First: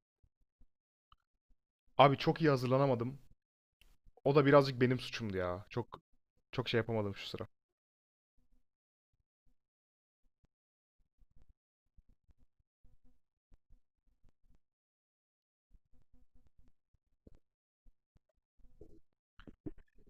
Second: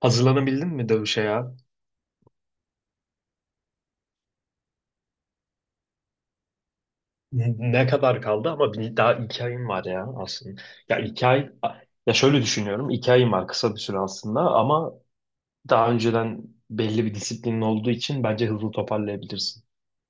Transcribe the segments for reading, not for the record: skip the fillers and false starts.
Hazırlanabildin mi dövüşe ya? Abi çok iyi hazırlanamadım. O da birazcık benim suçumdu ya. Çok çok şey yapamadım şu sıra. Ne kadar kaldı ama daha 2 ayın var ya aslında. Ya 2 ay, ya şöyle düşünüyorum. 2 ayın var, kısa bir süre aslında, ama daha önceden belli bir disiplinin olduğu için bence hızlı toparlayabilirsin.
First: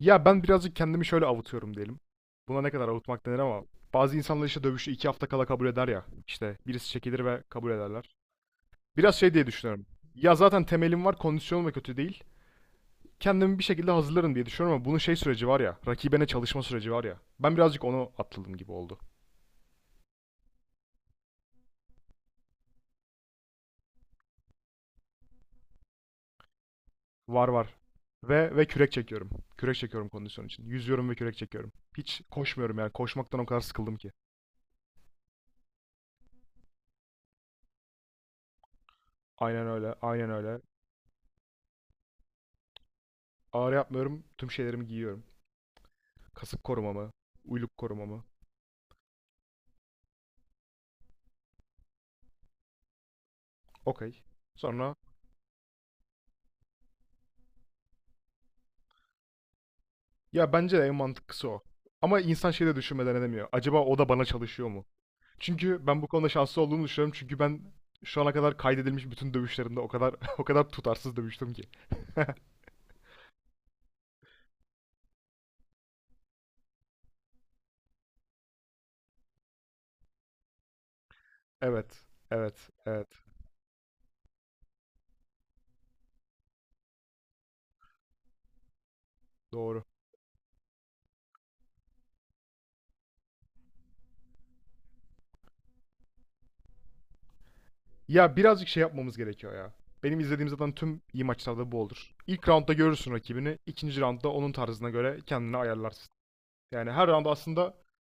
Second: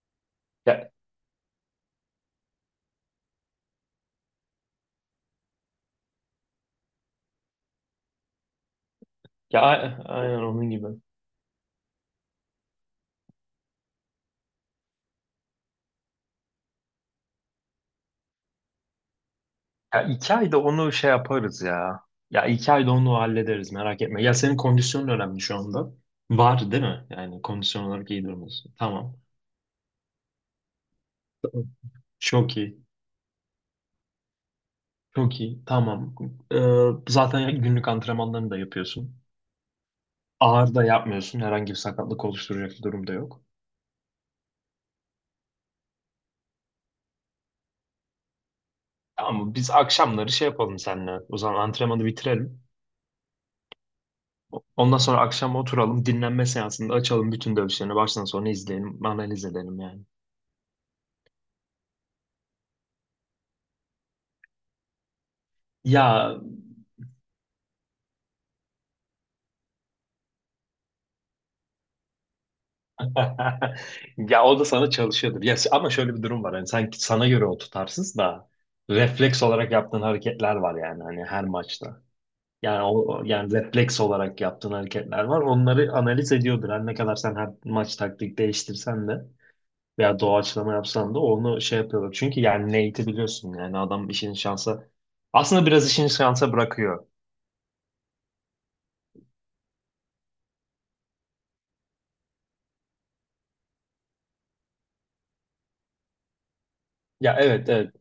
Ya ben birazcık Ya, kendimi şöyle avutuyorum diyelim. Buna ne kadar avutmak denir ama bazı insanlar işte dövüşü 2 hafta kala kabul eder ya. İşte birisi çekilir ve kabul ederler. Biraz şey diye ya düşünüyorum. a- Ya aynen zaten onun gibi. temelim var, kondisyonum da kötü değil. Kendimi bir şekilde hazırlarım diye düşünüyorum ama bunun şey süreci var ya, rakibine çalışma süreci var ya. Ben birazcık onu atladım gibi oldu. Ya 2 ayda onu şey yaparız ya. Ya iki ayda onu hallederiz, merak etme. Ya senin kondisyonun önemli şu anda. Var değil mi? Yani Var var. kondisyon olarak iyi Ve durumdasın. kürek Tamam. çekiyorum. Kürek çekiyorum kondisyon için. Yüzüyorum ve kürek Tamam. çekiyorum. Hiç Çok koşmuyorum iyi. yani. Koşmaktan o kadar sıkıldım ki. Çok iyi. Tamam. Zaten günlük antrenmanlarını da yapıyorsun. Aynen öyle. Aynen öyle. Ağır da yapmıyorsun. Herhangi bir sakatlık oluşturacak bir durum da yok. Ağrı yapmıyorum. Tüm şeylerimi giyiyorum. Kasık korumamı, uyluk korumamı. Ama biz akşamları şey yapalım seninle. O zaman antrenmanı bitirelim. Okey. Sonra Ondan sonra akşam oturalım. Dinlenme seansında açalım bütün dövüşlerini. Baştan sona izleyelim. Analiz edelim yani. ya bence de en mantıklısı o. Ama insan şeyi de düşünmeden edemiyor. Acaba o da bana çalışıyor mu? Çünkü ben bu konuda Ya şanslı olduğumu düşünüyorum. Çünkü ben şu ana kadar kaydedilmiş bütün dövüşlerimde o kadar o kadar tutarsız dövüştüm ki. ya o da sana çalışıyordur. Ya ama şöyle bir durum var. Hani sanki sana göre o tutarsız da, refleks olarak yaptığın hareketler var yani hani her maçta. Evet. Evet. Yani Evet. o, yani refleks olarak yaptığın hareketler var. Onları analiz ediyordur. Her ne kadar sen her maç taktik değiştirsen de Doğru. veya doğaçlama yapsan da onu şey yapıyorlar. Çünkü yani Nate'i biliyorsun yani, adam işini şansa aslında biraz işini şansa bırakıyor. Ya birazcık şey yapmamız gerekiyor ya. Benim izlediğim zaten tüm iyi maçlarda bu olur. İlk roundda görürsün rakibini, ikinci roundda onun tarzına göre kendini ayarlarsın. Yani her round Ya, evet aslında evet.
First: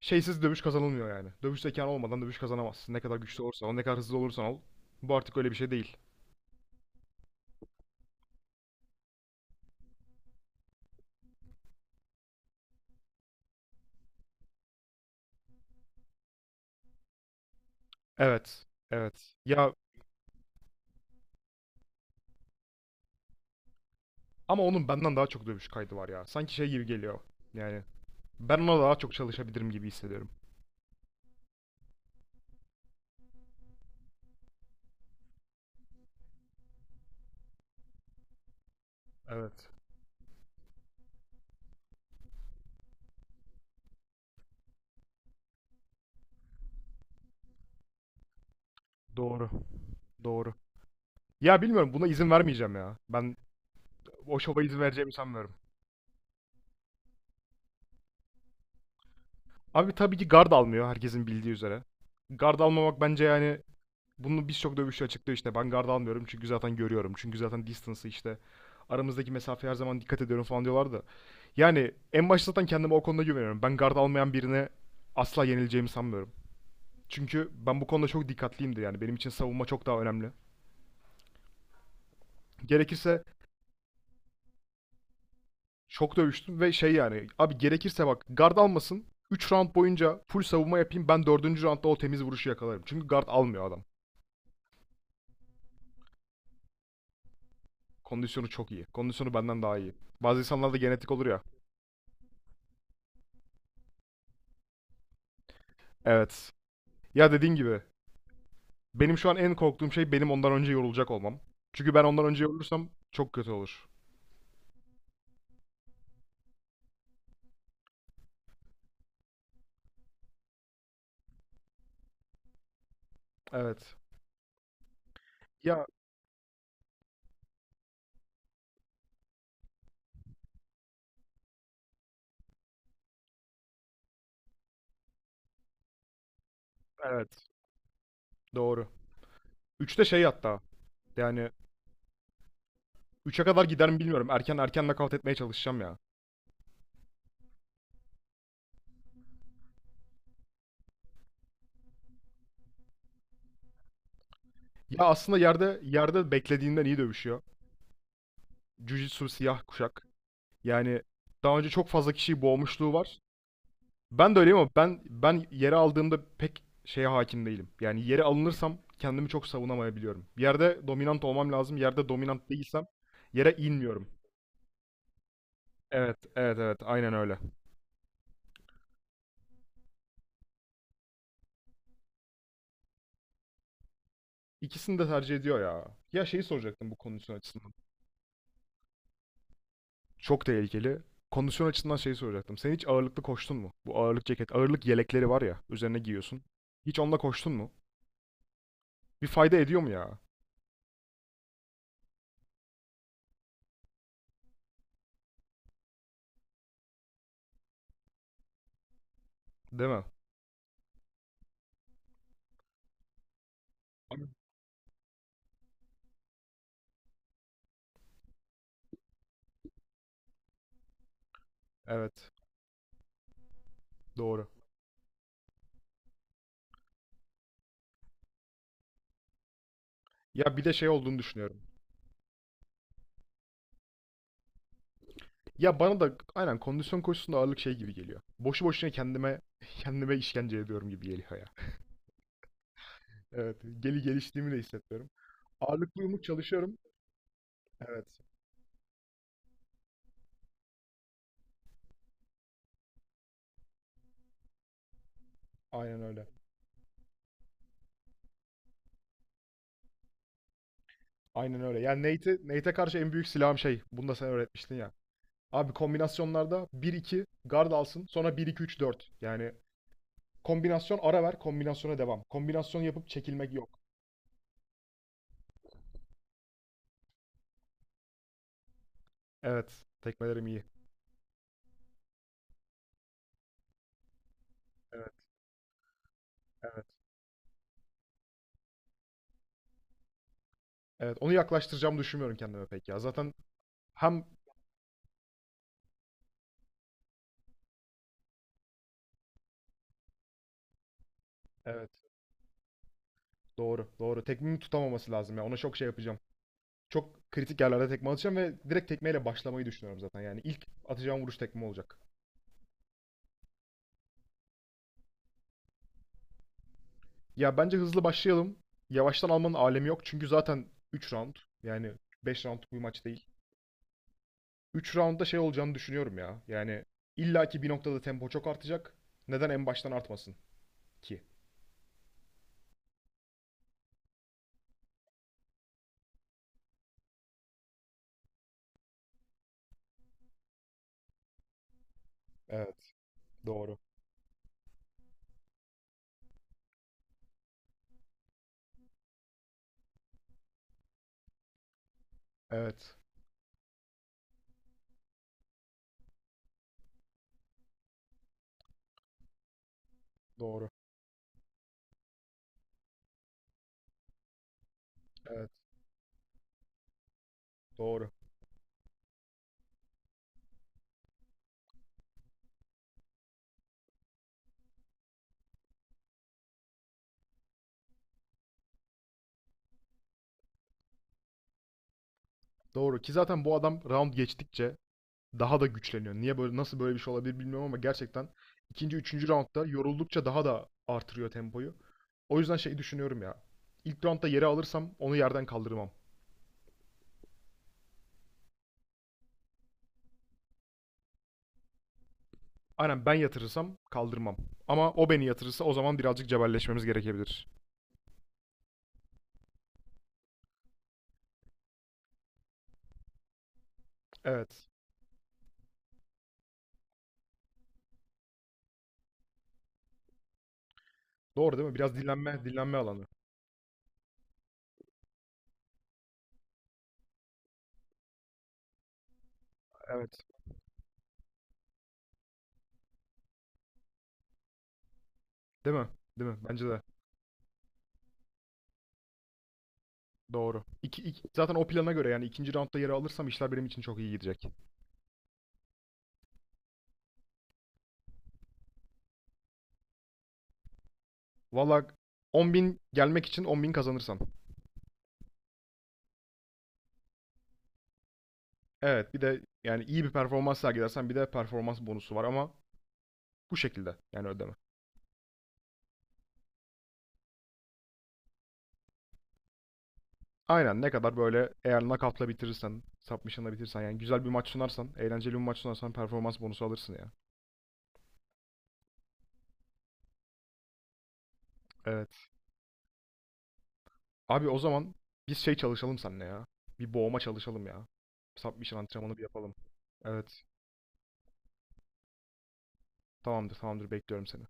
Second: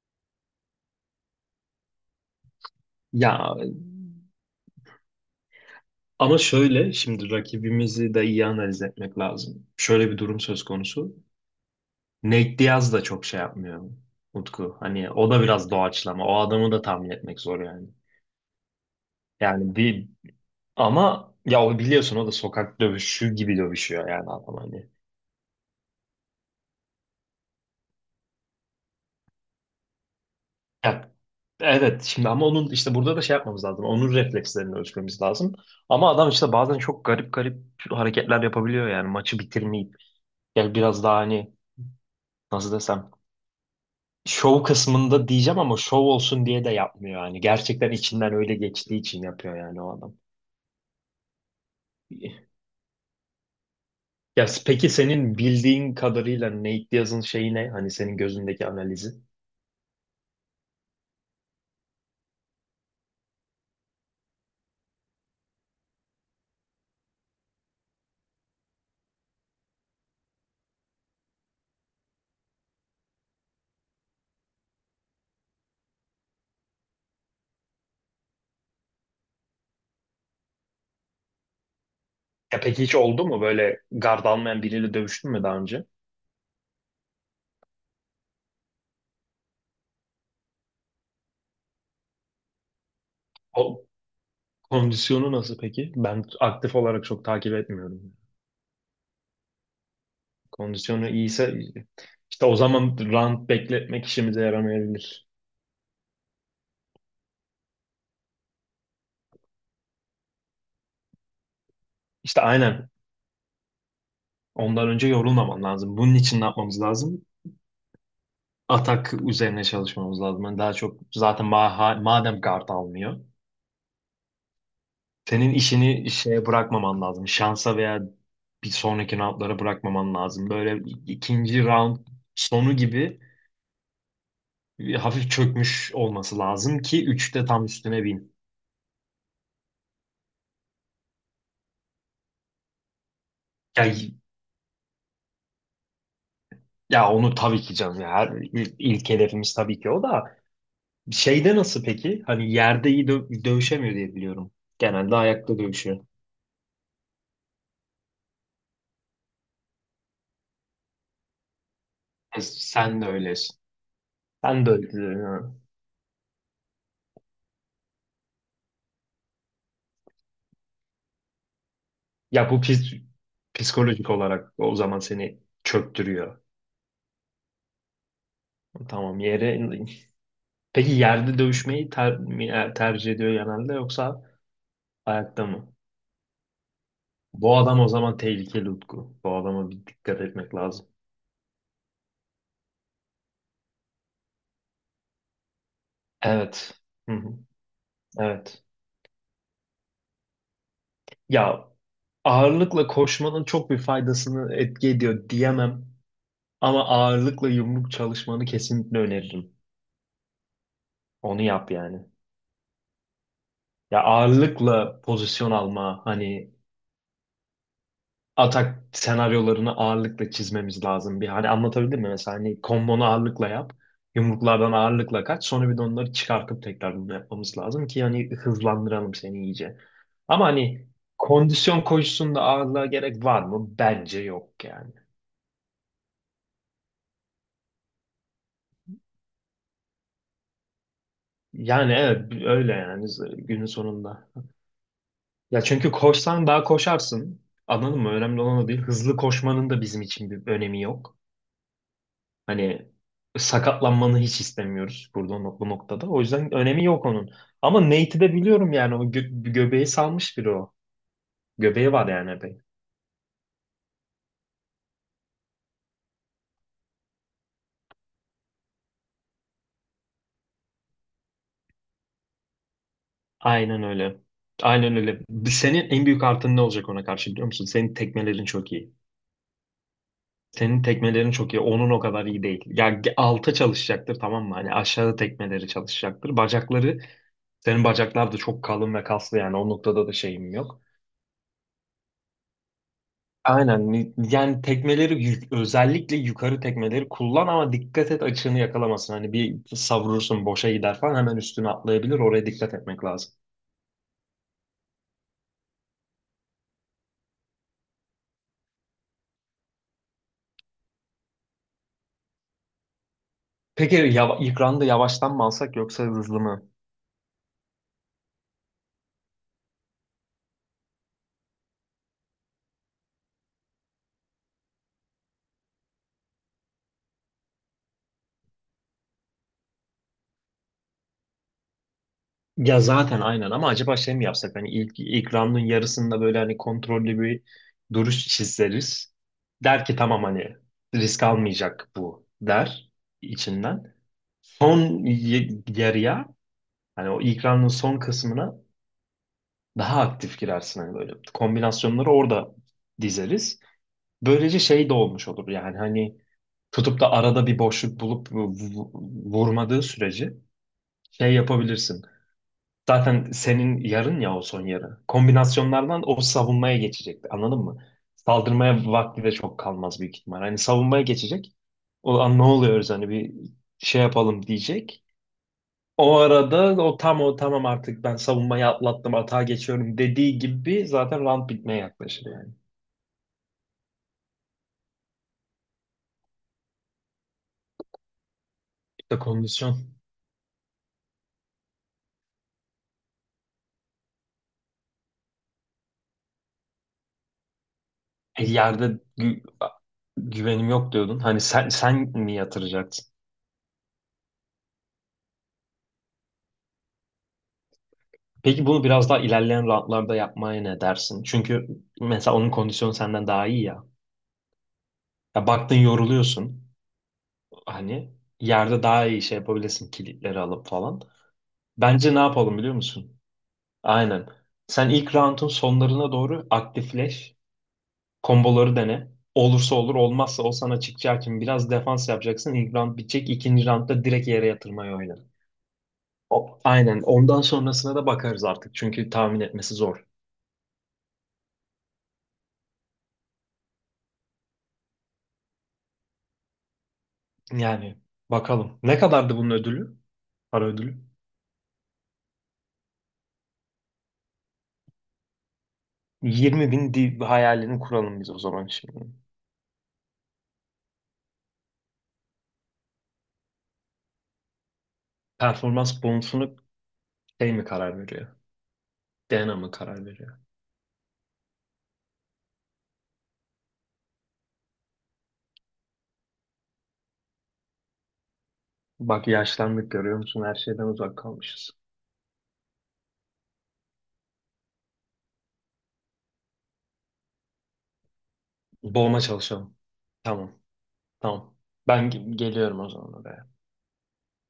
şeysiz dövüş kazanılmıyor yani. Dövüş zekan olmadan dövüş kazanamazsın. Ne kadar güçlü Ya olursan ne kadar hızlı olursan ol. Bu artık öyle bir şey değil. ama şöyle, şimdi rakibimizi de iyi analiz etmek lazım. Şöyle bir durum söz konusu. Nate Diaz da çok şey yapmıyor Utku. Hani o da biraz doğaçlama. O adamı da tahmin etmek zor yani. Evet, evet. Ya Yani bir Ama ya, o biliyorsun, o da sokak dövüşü gibi dövüşüyor yani adam, ama onun hani. benden daha çok dövüş kaydı var ya. Sanki şey gibi geliyor. Yani ben ona daha çok çalışabilirim gibi hissediyorum. Ya, evet, şimdi ama onun işte burada da şey yapmamız lazım. Onun reflekslerini ölçmemiz lazım. Ama adam işte bazen çok garip garip hareketler yapabiliyor yani, maçı Evet, bitirmeyip. Yani biraz daha, hani nasıl desem, şov kısmında diyeceğim ama şov olsun diye de yapmıyor yani. Gerçekten içinden öyle geçtiği için doğru, yapıyor yani, o adam. doğru. Ya bilmiyorum buna izin vermeyeceğim ya. Ben o Ya şova izin peki vereceğimi senin sanmıyorum. bildiğin kadarıyla Nate Diaz'ın şeyi ne? Hani senin gözündeki analizi. Abi tabii ki guard almıyor herkesin bildiği üzere. Guard almamak bence yani bunu birçok dövüşçü açıklıyor işte ben guard almıyorum çünkü zaten görüyorum. Çünkü zaten distance'ı işte aramızdaki mesafeye her zaman dikkat ediyorum falan diyorlar da. Yani en başta zaten kendime o konuda güveniyorum. Ben guard almayan birine asla yenileceğimi sanmıyorum. Çünkü ben bu konuda çok dikkatliyimdir yani benim için savunma çok daha önemli. Ya peki hiç Gerekirse oldu mu, böyle gard almayan biriyle dövüştün mü daha önce? çok dövüştüm ve şey yani abi gerekirse bak guard almasın 3 round boyunca full savunma yapayım ben dördüncü roundda o temiz vuruşu yakalarım. Çünkü guard almıyor adam. O kondisyonu nasıl peki? Ben aktif olarak çok takip etmiyorum. Kondisyonu çok iyi. Kondisyonu benden daha iyi. Bazı insanlarda Kondisyonu genetik olur ya. iyiyse işte o zaman round bekletmek işimize yaramayabilir. Evet. Ya dediğin gibi benim şu an en korktuğum şey benim ondan önce yorulacak olmam. Çünkü ben ondan İşte önce yorulursam aynen. çok kötü olur. Ondan önce yorulmaman lazım. Bunun için ne yapmamız lazım? Atak üzerine çalışmamız lazım. Yani daha çok, zaten madem guard almıyor. Evet. Senin Ya işini şeye bırakmaman lazım. Şansa veya bir sonraki roundlara bırakmaman lazım. Böyle ikinci round sonu gibi bir hafif çökmüş olması lazım ki evet. üçte tam üstüne bin. Doğru. Üçte şey hatta. Yani üçe kadar Ya, gider mi bilmiyorum. Erken erken nakavt etmeye çalışacağım ya. ya onu tabii ki canım ya. İlk hedefimiz tabii ki o da. Şeyde nasıl peki? Hani yerde iyi dövüşemiyor diye biliyorum. Ya Genelde aslında ayakta yerde dövüşüyor. yerde beklediğinden iyi dövüşüyor. Jiu-Jitsu siyah kuşak. Yani daha önce çok fazla kişiyi boğmuşluğu Sen de var. öylesin. Ben de öyleyim Sen ama de ben öylesin, ben ha. yere aldığımda pek şeye hakim değilim. Yani yere alınırsam kendimi çok savunamayabiliyorum. Bir yerde dominant olmam lazım. Yerde Ya dominant bu değilsem pis- yere inmiyorum. psikolojik olarak o zaman seni Evet, çöktürüyor. evet, evet. Aynen öyle. Tamam, yere. Peki yerde dövüşmeyi tercih ediyor genelde, yoksa İkisini de tercih ayakta ediyor mı? ya. Ya şeyi soracaktım bu kondisyon Bu açısından. adam o zaman tehlikeli Utku. Bu adama bir dikkat Çok etmek lazım. tehlikeli. Kondisyon açısından şeyi soracaktım. Sen hiç ağırlıklı koştun mu? Bu ağırlık ceket, ağırlık yelekleri var ya, üzerine giyiyorsun. Evet. Hiç Hı onunla hı. koştun mu? Evet. Bir fayda ediyor mu ya? Ya, ağırlıkla koşmanın çok bir faydasını etki ediyor diyemem. Ama ağırlıkla yumruk çalışmanı kesinlikle öneririm. Değil mi? Onu yap yani. Ya Abi, ağırlıkla pozisyon alma, hani atak senaryolarını ağırlıkla çizmemiz lazım. Bir hani, anlatabildim mi? evet, Mesela hani kombonu ağırlıkla yap. doğru. Yumruklardan ağırlıkla kaç. Sonra bir de onları çıkartıp tekrar bunu yapmamız lazım ki hani hızlandıralım seni iyice. Ama Ya bir de hani şey olduğunu düşünüyorum. kondisyon koşusunda ağırlığa gerek var mı? Bence yok yani. Ya bana da aynen kondisyon koşusunda ağırlık şey gibi geliyor. Boşu boşuna kendime kendime işkence ediyorum gibi geliyor ya. Yani evet, öyle yani, Evet, günün geli sonunda. geliştiğimi de hissetmiyorum. Ya çünkü Ağırlıklı yumruk koşsan daha çalışıyorum. koşarsın. Anladın Evet, mı? Önemli olan o değil. Hızlı koşmanın da bizim için bir önemi yok. Hani sakatlanmanı hiç istemiyoruz burada, bu aynen noktada. O öyle. yüzden önemi yok onun. Ama Nate'i de biliyorum yani, o göbeği salmış biri o. Aynen öyle. Göbeği Yani var yani epey. Nate'e karşı en büyük silahım şey. Bunu da sen öğretmiştin ya. Abi kombinasyonlarda bir iki guard alsın. Sonra bir iki üç dört. Yani kombinasyon ara ver. Kombinasyona devam. Kombinasyon yapıp çekilmek yok. Aynen öyle. Aynen öyle. Senin en büyük artın ne olacak ona karşı, biliyor musun? Senin tekmelerin çok iyi. Evet. Tekmelerim iyi. Senin tekmelerin çok iyi. Onun o kadar iyi değil. Ya alta çalışacaktır, tamam mı? Hani Evet. aşağı tekmeleri çalışacaktır. Evet. Bacakları, senin bacaklar da çok kalın ve kaslı yani, o noktada da şeyim yok. Evet. Onu yaklaştıracağımı düşünmüyorum kendime pek ya. Zaten Aynen. Hem Yani tekmeleri, özellikle yukarı tekmeleri kullan, ama dikkat et açığını yakalamasın. Hani bir savrursun, boşa gider falan, hemen üstüne evet. atlayabilir. Oraya dikkat etmek lazım. Doğru, doğru. Tekmeyi tutamaması lazım ya. Ona çok şey yapacağım. Çok kritik yerlerde tekme atacağım ve direkt tekmeyle başlamayı düşünüyorum zaten. Yani ilk atacağım vuruş tekme olacak. Peki ilk round'u yavaştan mı alsak yoksa hızlı mı? Ya bence hızlı başlayalım. Yavaştan almanın alemi yok. Çünkü zaten 3 round. Yani 5 roundluk bir maç değil. 3 roundda şey olacağını düşünüyorum ya. Yani illaki bir noktada tempo çok artacak. Neden en baştan artmasın ki? Ya zaten aynen, ama acaba şey mi yapsak? Hani ilk round'un yarısında böyle hani kontrollü bir duruş çizeriz. Der ki tamam, hani risk almayacak bu, der Evet, doğru. içinden. Son yarıya, hani o ilk round'un son kısmına daha aktif girersin, hani böyle kombinasyonları orada Evet, dizeriz. Böylece şey de olmuş olur yani, hani tutup da arada bir boşluk bulup vurmadığı sürece doğru. şey yapabilirsin. Zaten senin yarın ya o son yarı. Evet, Kombinasyonlardan o savunmaya geçecek. Anladın mı? doğru. Saldırmaya vakti de çok kalmaz büyük ihtimal. Hani savunmaya geçecek. O an ne oluyoruz, hani bir şey yapalım diyecek. O arada o, tam o, tamam artık ben savunmayı atlattım, atağa geçiyorum dediği gibi zaten round bitmeye yaklaşır yani. Doğru ki zaten bu adam round geçtikçe daha da güçleniyor. Niye böyle nasıl böyle bir şey olabilir bilmiyorum ama gerçekten ikinci, İşte üçüncü roundda kondisyon. yoruldukça daha da artırıyor tempoyu. O yüzden şey düşünüyorum ya. İlk roundda yere alırsam onu yerden kaldırmam. Yerde güvenim yok diyordun. Hani sen mi Aynen yatıracaksın? ben yatırırsam kaldırmam. Ama o beni yatırırsa o zaman birazcık cebelleşmemiz gerekebilir. Peki bunu biraz daha ilerleyen roundlarda yapmaya ne dersin? Çünkü mesela onun kondisyonu senden daha iyi ya. Evet. Ya baktın yoruluyorsun. Hani yerde daha iyi şey yapabilirsin, kilitleri alıp falan. Doğru değil mi? Biraz Bence ne dinlenme, yapalım biliyor dinlenme alanı. musun? Aynen. Sen ilk roundun sonlarına doğru aktifleş. Komboları dene. Olursa olur, Evet. olmazsa o sana çıkacağı için biraz defans yapacaksın. İlk round bitecek. İkinci roundda direkt yere yatırmayı oyna. Değil mi? Değil mi? O, Bence de. aynen. Ondan sonrasına da bakarız artık. Çünkü tahmin etmesi zor. Doğru. Zaten o plana göre yani ikinci roundda yere alırsam işler benim için çok iyi gidecek. Yani bakalım. Ne kadardı bunun ödülü? Para ödülü. Valla 10.000 gelmek için 10.000 kazanırsam. 20 bin hayalini kuralım biz o zaman şimdi. Evet, bir de yani iyi bir performans sergilersen bir de performans bonusu var ama bu şekilde yani ödeme. Performans bonusunu şey mi karar veriyor? DNA mı karar veriyor? Aynen ne kadar böyle eğer knockout'la bitirirsen, submission'la bitirirsen yani güzel bir maç sunarsan, eğlenceli bir maç sunarsan performans bonusu alırsın ya. Bak yaşlandık, görüyor musun? Her şeyden uzak kalmışız. Evet. Abi o zaman biz şey çalışalım seninle ya. Bir boğma çalışalım ya. Submission antrenmanı Boğma bir yapalım. çalışalım. Evet. Tamam. Tamam. Ben geliyorum o zaman oraya. Tamamdır, tamamdır. Bekliyorum seni.